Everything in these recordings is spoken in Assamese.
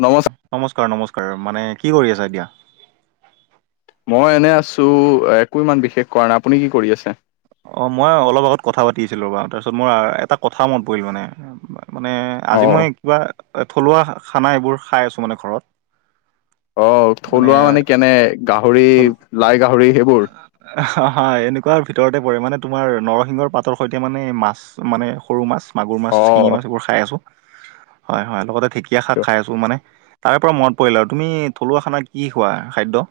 নমস্কাৰ, নমস্কাৰ নমস্কাৰ মানে কি কৰি আছা এতিয়া? মই এনে আছো একো ইমান বিশেষ কৰা নাই আপুনি কি কৰি আছে। অ' মই অলপ আগত কথা পাতি আছিলো বাৰু তাৰপিছত মোৰ এটা কথা মত পৰিল মানে মানে অ আজি মই কিবা থলুৱা খানা এইবোৰ খাই আছোঁ মানে ঘৰত। অ' থলুৱা মানে কেনে গাহৰি থল লাই গাহৰি সেইবোৰ? এনেকুৱাৰ ভিতৰতে পৰে মানে তোমাৰ নৰসিংহৰ পাতৰ সৈতে মানে মাছ মানে সৰু মাছ মাগুৰ মাছ, অ শিঙি মাছ, এইবোৰ খাই আছো হয় হয় লগতে ঢেঁকীয়া শাক খাই আছো মানে তাৰে পৰা মনত পৰিলা আৰু তুমি থলুৱা খানা কি খোৱা খাদ্য?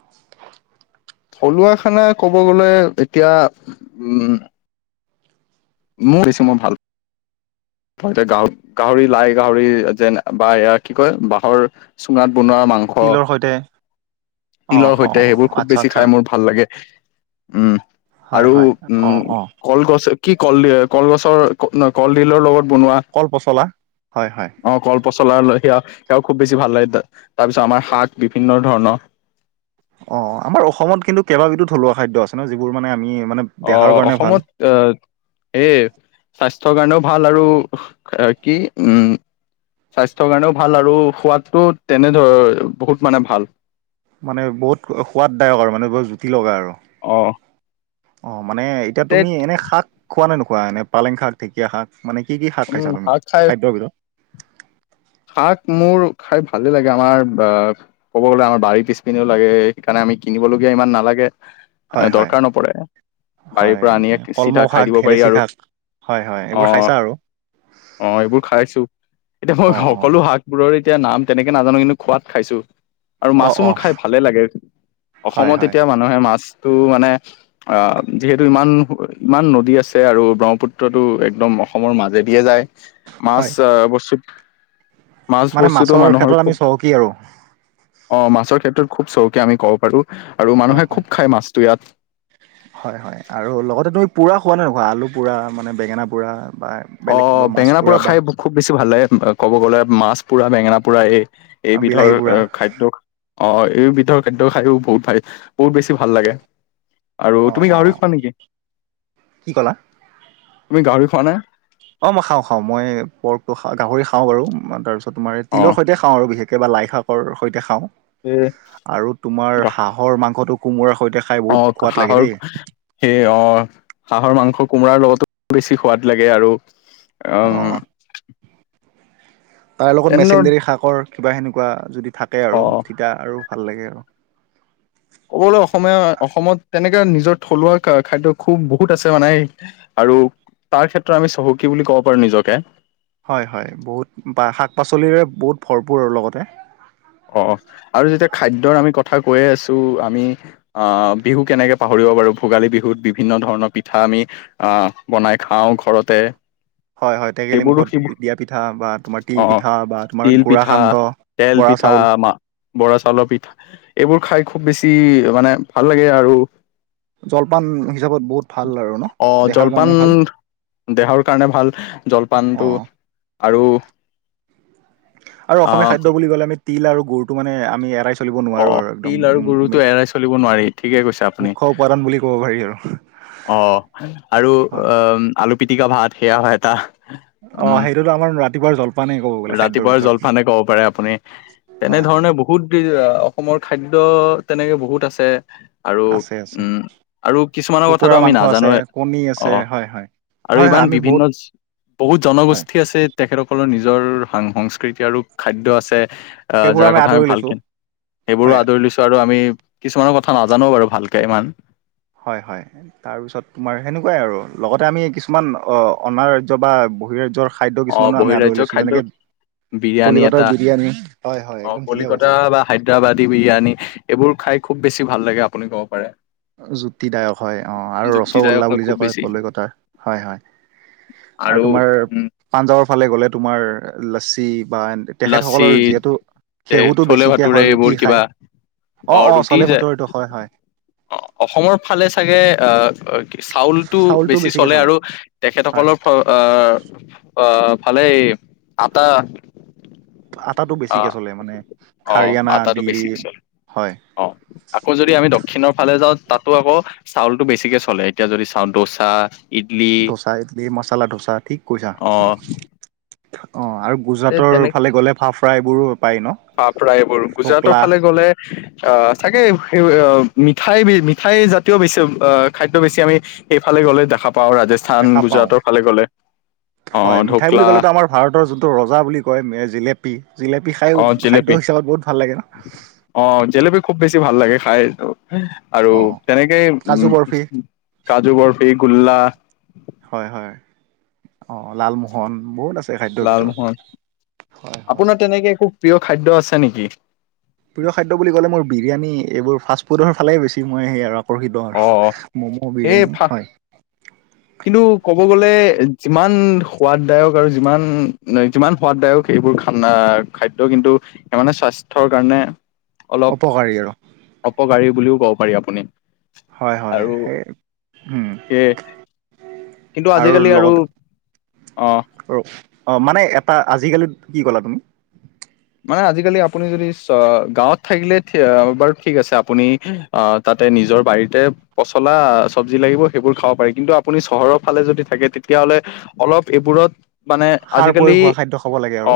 থলুৱা খানা ক'ব গলে এতিয়া উম, মোৰ ইচ্ছা মই ভাল এতিয়া গাহৰি - গাহৰি, লাই গাহৰি যেন বা এয়া কি কয় বাঁহৰ চুঙাত বনোৱা মাংস। তিলৰ সৈতে অ তিলৰ অ সৈতে সেইবোৰ খুব আচ্ছা বেছি আচ্ছা খাই মোৰ ভাল লাগে। উম হয় আৰু হয় অ উম অ কলগছ কি কলডি কলগছৰ কলডিলৰ লগত বনোৱা কল পচলা হয় হয়। পচলা লৈ সেয়া সেয়াও খুব বেছি ভাল লাগে, তা তাৰ পিছত আমাৰ শাক বিভিন্ন ধৰণৰ। অ', আমাৰ অসমত কিন্তু কেইবা বিধো থলুৱা খাদ্য আছে ন যিবোৰ মানে আমি মানে দেহাৰ অ', কাৰণে ভাল। অসমত আ এ স্বাস্থ স্বাস্থ্য কাৰণেও ভাল আৰু আ, কি উম, স্বাস্থ্যৰ কাৰণেও ভাল আৰু সোৱাদটো তেনেধৰ বহুত মানে ভাল। মানে বহুত সোৱাদদায়ক আৰু মানে বহুত জুতি লগা আৰু অ', অ', মানে এতিয়া তে তুমি এনে শাক খোৱা নে নোখোৱা এনে পালেং শাক ঢেঁকীয়া শাক? মানে কি কি শাক উম খাইছা তুমি খাই খাদ্যৰ ভিতৰত? শাক মোৰ খাই ভালে লাগে আমাৰ বা আ, ক'ব গলে আমাৰ বাৰী পিছপিনিও লাগে সেইকাৰণে আমি কিনিবলগীয়া ইমান নালাগে হয় হয় দৰকাৰ নপৰে। বাৰীৰ হয় পৰা আনি ইয়াক চিধা কলমৌ শাক খাই দিব পাৰি ধেলেচি আৰু শাক হয় হয় এইবোৰ অ', খাইছা আৰু অ', এইবোৰ খাইছো এতিয়া মই অ অ সকলো শাক বোৰৰ এতিয়া নাম তেনেকে নাজানো কিন্তু খোৱাত খাইছোঁ। আৰু অ মাছো অ মোৰ খায় ভালে লাগে হয় অসমত হয় এতিয়া মানুহে মাছ টো মানে অ', যিহেতু ইমান ইমান নদী আছে আৰু ব্ৰহ্মপুত্ৰটো একদম অসমৰ মাজে দিয়ে যায় মাছ হয় বস্তু মাছ মানে বস্তুতো মাছৰ মানুহৰ ক্ষেত্ৰত আমি খুব চহকী আৰু অ', মাছৰ ক্ষেত্ৰত খুব চমুকে আমি ক'ব পাৰো। আৰু হয়, মানুহে হয়, খুব খাই মাছটো ইয়াত হয়, হয় আৰু লগতে তোমি পোৰা খোৱা নে নোখোৱা আলু পোৰা মানে বেঙেনা পোৰা? বা বেলেগ কিবা অ', মাছ বেঙেনা পোৰা বা খাই খুব বেছি ভাল লাগে, ক'ব গ'লে মাছ পোৰা বেঙেনা পোৰা এই এইবিধৰ বিলাহী পোৰা অ', খাদ্য। অ', এই বিধৰ খাদ্য খায়ো ব পাই বহুত ভাল বহুত বেছি ভাল লাগে। আৰু অ', তুমি গাহৰি অ', খোৱা নেকি, কি ক'লা? তুমি গাহৰি খোৱা নে? অ', মই খাওঁ খাওঁ মই পৰ্কটো খা গাহৰি খাওঁ বাৰু তাৰ পিছত তোমাৰ অ তিলৰ সৈতে খাওঁ আৰু বিশেষ কেবা লাইশাকৰ সৈতে খাওঁ এই আৰু তোমাৰ গা হাঁহৰ মাংসটো কোমোৰা অ', হাঁহৰ সেই অ', হাঁহৰ মাংস কোমোৰাৰ লগতো বেছি সোৱাদ লাগে আৰু উম, অ', তাৰ লগত তেনে মেচিনডেৰী শাকৰ কিবা এনেকুৱা যদি থাকে অ আৰু তিতা আৰু। ভাল লাগে আৰু। ক'ব গলে অসমীয়া অসমত তেনেকে নিজৰ থলুৱা খা খাদ্য খুব বহুত আছে মানে। আৰু তাৰ ক্ষেত্ৰত আমি চহকী বুলি ক'ব পাৰো নিজকে। হয়, হয় বহুত বা শাক পাচলিৰে বহুত ভৰপূৰ আৰু লগতে। অ' আৰু যেতিয়া খাদ্যৰ আমি কথ কথা কৈয়ে আছো আমি আ, বিহু কেনেকে পাহৰিব পাৰো ভোগালী বিহুত বিভিন্ন ধৰণৰ পিঠা আমি আ, বনাই খাওঁ ঘৰতে। হয়, হয়, টেকেলি সেইবোৰো মুুখত সেইবোৰ দিয়া পিঠা বা তোমাৰ তিল অ পিঠা বা তোমাৰ তিল গুৰা পিঠা, সান্দহ তেল বৰা পিঠা, চাউল মা বৰা চাউলৰ পিঠা এইবোৰ খাই। খুব বেছি মানে ভাল লাগে আৰু জলপান হিচাপত বহুত ভাল আৰু ন অ দেহাৰ জলপান কাৰণে ভাল। দেহৰ কাৰণে ভাল জলপান টো অ'। আৰু। আৰু অসমীয়া আহ খাদ্য বুলি ক'লে তিল আৰু গুৰটো এৰাই চলো। চলিব অ নোৱাৰো আৰু তিল একদম। গুৰুটো এৰাই চলিব নোৱাৰি ঠিকে কৈছে আপুনি মুখ্য উপাদান বুলি ক'ব পাৰি। আৰু হয় আলু পিটিকা ভাত সেয়াও হয় এটা। অ', উম সেইটোতো আমাৰ ৰাতিপুৱাৰ জল ৰাতিপুৱাৰ জলপান কব পাৰে আপুনি, হয় হয় তেনেধৰণে বহুত আ, অসমৰ খাদ্য তেনেকে বহুত আছে। আৰু, আছে আছে উম, আৰু কিছুমানৰ কথাটো কুকুৰাৰ আমি মাংস আছে নাজানোৱে কণী আছে অ', হয় হয় আৰু হয় হয় ইমান আমি বিভিন্ন বহুত বহুত হয় জনগোষ্ঠী আছে তেখেতসকলৰ নিজৰ নিজৰ সা, সংস্কৃতি আৰু খাদ্য আছে। আ, সেইবোৰ যাৰ কথা আমি আদৰি লৈছো ভালকে, সেইবোৰো হয় আদৰি লৈছো, আৰু আমি কিছুমানৰ কথা নাজানো বাৰু ভালকে ইমান। হয়, হয়। তাৰপিছত তোমাৰ সেনেকুৱাই, আৰু লগতে আমি কিছুমান অনাৰয্য বা, বহিৰাজ্যৰ খাদ্য অ কিছুমান আমি আদৰি বহিৰাজ্যৰ লাইছোঁ। খাদ্য যেনেকে, বিৰিয়ানী কলিকতাৰ এটা, বিৰিয়ানী হয় হয় অ' একদম ঠিকে কৈছা কলিকতা বা হায়দৰাবাদী বিৰিয়ানী এইবোৰ খাই খুব, বেছি ভাল লাগে আপুনি ক'ব পাৰে। যূত্তিদায়ক হয় অ' আৰু যুক্তিদায়ক ৰসগোল্লা হয় বুলি যে খুব কয় বেছি কলিকতাৰ হয়, হয়। আৰু তোমাৰ পাঞ্জাৱৰ ফালে গ'লে তোমাৰ লাচছি। বা লাচি তেখেতসকলৰ যিহেতু এ ঘেহুটো চলে বেছিকৈ ভাটুৰে হয়, এইবোৰ ৰুটি কিবা খায়। অ' অ' ৰুটি চলে যে ভতৰিটো হয়, হয়। অ' অসমৰ ফালে চাগে আহ চাউলটো বেছি চলে আৰু তেখেতসকলৰ হয় অ' ফালে আটা আটাটো আহ বেছিকে চলে মানে অ হাৰিয়ানা, আটাটো দিল্লী বেছি চলে হয়। অ আকৌ যদি আমি দক্ষিণৰ ফালে যাওঁ। তাতো আকৌ চাউলতটো বেছিকে চলে এতিয়া যদি চাওঁ দোচা। ইডলি ধোচা, ইডলি, মচালা ধোচা ঠিক কৈছা অ অ'। আৰু তে গুজৰাটৰ ফালে গ'লে ফা ফ্ৰাই এইবোৰো পায় ন। পা ফ্ৰাই এইবোৰ গুজৰাটৰ ঢকলা ফালে গ'লে অ' চাগে। মিঠাই মিঠাই জাতীয় বেছি খাদ্য বেছি আমি সেইফালে গ'লে দেখা পাওঁ ৰাজস্থান, দেখা পাওঁ গুজৰাটৰ ফালে গ'লে আহ ঢকলা। ভজা বুলি কয় মে' জেলেপি। জিলেপি খাই অ খাদ্য জিলেপি হিচাপত বহুত ভাল লাগে নে। অ জেলেপি খুব বেছি ভাল লাগে খাই আৰু তেনেকে উ। কাজু বৰফি কাজু বৰ্ফি গল্লা। হয়, অ' লালমোহন বহুত আছে। খাদ্যৰ ভিতৰত লালমোহন হয় হয় আপোনাৰ তেনেকে একো প্ৰিয় খাদ্য আছে নেকি? প্ৰিয় খাদ্য বুলি ক'লে মোৰ বিৰিয়ানী এইবোৰ ফাৰ্ষ্টফুডৰ ফালেই বেছি মই সেই আৰু আকৰ্ষিত অ আৰু মম', এই বিৰিয়ানী ফা হয়। কিন্তু ক'ব গ'লে। যিমান সোৱাদদায়ক আৰু যিমান যিমান সোৱাদদায়ক এইবোৰ খানা খাদ্য কিন্তু তাৰ মানে স্বাস্থ্যৰ কাৰণে অলপ অপকাৰী আৰু অপকাৰী বুলিও ক'ব পাৰি, আপুনি। হয়, হয়, আৰু সেই উম। সেয়ে কিন্তু আৰু আজিকালি লগতে অ অ' মানে এটা আজিকালিত কি ক'লা তুমি। মানে আজিকালি আপুনি যদি গাঁৱত থাকিলে বাৰু ঠিক আছে, আপুনি তাত নিজৰ বাৰীতে পচলা চব্জি লাগিব সেইবোৰ খাব পাৰি কিন্তু আপুনি চহৰৰ ফালে যদি থাকে তেতিয়া তেতিলে অলপ এইবোৰত মানে সাৰ প্ৰয়োগ আজিকালি হোৱা খাদ্য খাব লাগে আৰু অ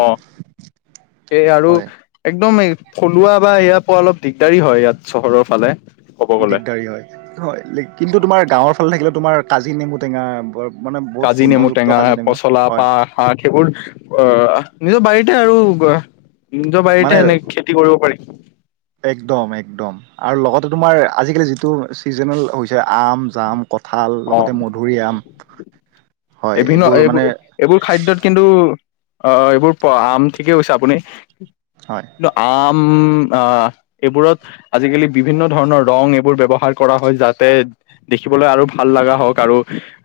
এই আৰু হয় একদম থলুৱা বা এয়া পোৱা অলপ দিগদাৰি হয় ইয়াত চহৰৰ ফালে ক'ব গ'লে দিগদাৰী হয় হয় কিন্তু তোমাৰ গাঁৱৰ ফালে থাকিলে তোমাৰ কাজি নেমু টেঙা বৰ মানে বহুত কাজি নেমু গোন্ধযুক্ত টেঙা কাজি নেমু পচলা হয় পাহ শাক সেইবোৰ আহ নিজৰ বাৰীতে আৰু নিজৰ মানে বাৰীতে এনে খেতি কৰিব পাৰি একদম একদম আৰু লগতে তোমাৰ আজিকালি যিটো চিজনেল হৈছে আম জাম কঁঠাল লগতে মধুৰিআম। বিভিন্ন এইবোৰ এইবোৰ খাদ্যত কিন্তু অ' এইবোৰ প আম ঠিকে কৈছে, আপুনি হয় কিন্তু আম এইবোৰত আজিকালি বিভিন্ন ধৰণৰ ৰং এইবোৰ ব্যৱহাৰ কৰা হয় যাতে দেখি আৰু ভাল লগা হওঁক আৰু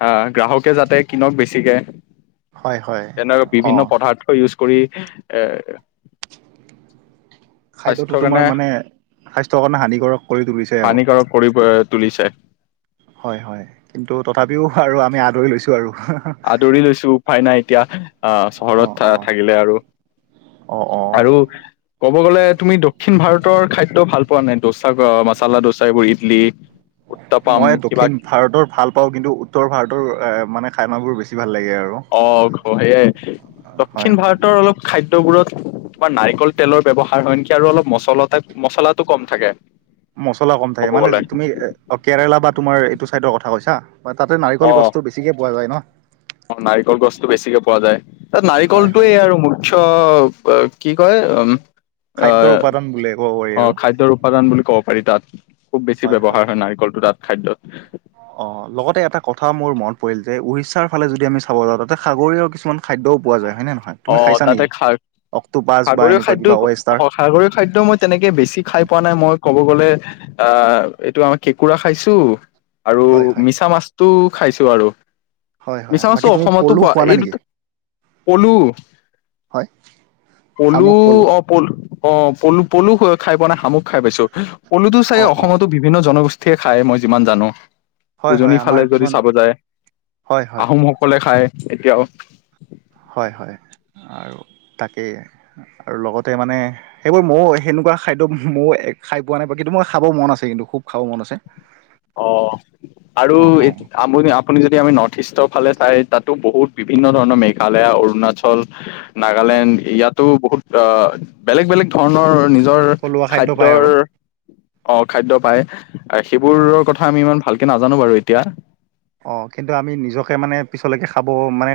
আহ গ্ৰাহকে যাতে কিনক বেছিকে। হয় হয় তেনে অ বিভিন্ন পদাৰ্থ ইউজ কৰি এৰ [inaudible] খাদ্যটো স্বাস্থ্যৰ কাৰণে তোমাৰ মানে স্বাস্থ্যৰ কাৰণে হানিকাৰক কৰি তুলিছে আৰু হানিকাৰক কৰি প- তুলিছে হয় হয় কিন্তু তথাপিও আৰু আমি আদৰি লৈছো আৰু আদৰি লৈছো উপ উপাই নাই এতিয়া আহ অ চহৰত থ অ থাকিলে আৰু অ অ আৰু ক'ব গলে তুমি দক্ষিণ ভাৰতৰ খাদ্য ভাল পোৱা নাই দোচা মচালা দোচা এইবোৰ ইডলি উত্তাপাম মই কিবা দক্ষিণ ভাৰতৰ ভাল পাওঁ কিন্তু উত্তৰ ভাৰতৰ এ মানে খাইানাব বোৰ বেছি ভাল লাগে আৰু অ সেয়াই হয় দক্ষিণ ভাৰতৰ অলপ খাদ্যবোৰত বা নাৰিকল তেলৰ ব্য্ৱহাৰ হয় নেকি আৰু অলপ মচলা মছলাাতটো কম থাকে মছলা কম থাকে ক'ব মানে গ'লে তুমি কেৰেলা বা তোমাৰ এইটো চাইডৰ কথা কৈছা তাতে অ নাৰিকল গছটো বেছিকে পোৱা যায় ন নাৰিকল গছটো বেছিকে পোৱা যায় তাত হয় হয় নাৰিকলটোৱেই আৰু মুখ্য্ কি কয় উম এ খাদ্যৰ উপাদান বুলি ক'ব পাৰি অ আৰু খাদ্যৰ উপাদান বুলি ক'ব পাৰি তাত খুব বেছি ব্যৱহাৰ হয় নাৰিকলটো তাত খাদ্্যত অ লগতে এটা কথা মোৰ মনত পৰিল যে উৰিষ্যাৰ ফালে যদি আমি চাব যাওঁ তাতে সাগৰীয় কিছুমান খাদ্য অ তাতে খা অক্টোপাছ বা সাগৰীয় এনেকুৱা কিবা খাদ্যয় ৱেষ্টাৰ সাগৰীয় খাদ্য মই তেনেকে বেছি খাই পোৱা নাই মই ক'ব গলে অ এইটো আমাৰ কেঁকুৰা খাইছো আৰু হয় হয় মিছা মাছ ো খাইছো আৰু হয় হয় মিছা চো বাকী তুমি অসমতো পলু পোৱা খোৱা এই নাই নেকি দুটা পলু হয় অ শামুক পলু পল অ পলু পলু খ খাই পোৱা নাই শামুক খাই পাইছো পলুটো চাই অ অ অসমতো বিভিন্ন জনগোষ্ঠীয়ে খাই মই যিমান জানো হয় হয় উজনিৰ আমাৰ ফালে যদি কিছুমান চাব যায় হয় হয় আহোম সকলে খায় এতিয়াও হয় হয় আৰু তাকেই আৰু লগতে মানে সেইবোৰ মৌ সেনেকুৱা খাদ একদম ময়ো খাই পোৱা নাই কিন্তু মই খাবৰ মন আছে কিন্তু খুব খাব মন আছে অ আৰু অঁ অঁ আপুনি আপুনি যদি আমি নৰ্থ ইষ্টৰ ফালে চাই তাতো বহুত বিভিন্ন ধৰণৰ মেঘালয় অৰুণাচল হয় নাগালেণ্ড ইয়াতো বহুত বেলেগ বেলেগ ধৰণৰ নিৰ থলুৱা খাদ্য পায় খাদ্যৰ আৰু অ খাদ্য পায় সেইবোৰৰ হয় ম ইমান ভালকে নাজানো বাৰু এতিয়া অ কিন্তু আমি নিজকে মানে পিছলৈকে খাব মানে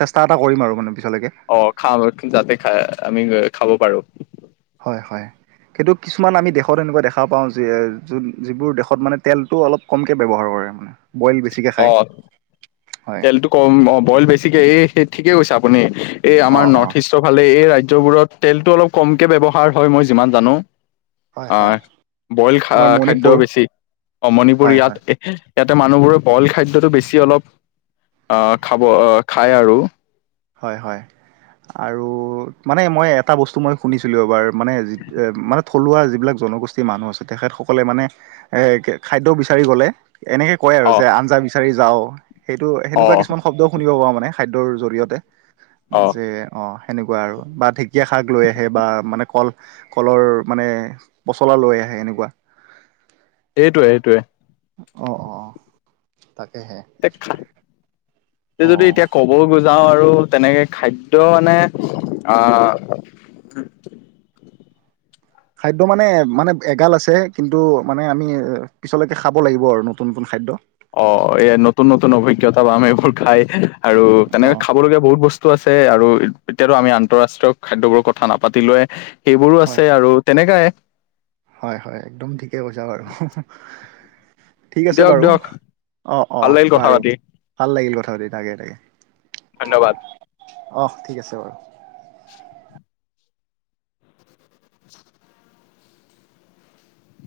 চেষ্টা এটা কৰিম আৰু মানে পিছলৈকে অ খাম যাতে খা আমি খাব পাৰো হয় হয় কিন্তু কিছুমান আমি দেশত এনেকুৱা দেখা পাওঁ যে য যিবোৰ দেশত মানে তেলটো অলপ কমকে ব্যৱহাৰ কৰে মানে বইল বেছিকৈ অ চায় তেলটো কম অ বইল বেছিকে এইেই ঠিকেই কৈছে আপুনি এই আমাৰ অঁ অঁ নৰ্থ ইষ্টৰ ফালে এই ৰাজ খ্যবোৰত তেলটো অলপ কমকে ব্যয়ৱহাৰ হয় মই যিমান জানো হয় আহ হয় বইল খা তোমাৰ খাদ্্য মণিপুৰ বেছি অমণিপুৰ হয় ইয়াত হয় ইয়াতে মানুহবোৰে বইল খাদ্যটো বেছি অলপ খাব খায় আৰু হয়, হয়। আৰু মানে মই এটা বস্তু মই শুনিছিলো, এবাৰ মানে মানে থলুৱা যিবিলাক জনগোষ্ঠীৰ মানুহ আছে, তেখেতসকলে মানে এ খাদ্য বিচাৰি গ'লে এনেকে কয় আৰু অ যে আঞ্জা বিচাৰি যাওঁ। সেইটো অ সেনেকুৱা কিছুমান শব্দও শুনিব পাওঁ মানে। খাদ্যৰ জৰিয়তে অ যে অ' সেনেকুৱা আৰু বা ঢেঁকীয়া শাক লৈ আহে বা মানে কল কলৰ মানে পচলা লৈ আহে এনেকুৱা সেইটোৱে সেইটোৱে অ অ তাকেহে তাকে অ যদি এতিয়া কব গৈ যাও আৰু আৰু তেনেকে খাদ্য মানে আহ খাদ্য মানে মানে এগাল আছে, কিন্তু মানে আমি পিছলৈকে খাব লাগিব আৰু নতুন নতুন খাদ্য। অ' এই নতুন নতুন অভিজ্ঞতা বাম এইবোৰ খাই। আৰু অ তেনেকে খাব লগীয়া বহুত বস্তু আছে, আৰু এতিয়াতো আমি আন্তঃৰাষ্ট্ৰীয় খাদ্যবোৰৰ কথা নাপাতিলোৱে সেইবোৰো হয় আছে আৰু তেনেকাই হয়, হয়। একদম ঠিকে কৈছা হয়। ঠিক আছে দিয়ক বাৰু, দিয়ক অ' অ' ভাল লাগিল কথা বাৰু পাতি ভাল লাগিল কথা পাতি তাকে ধন্যবাদ তাকে অহ' ঠিক আছে বাৰু। [inaudible]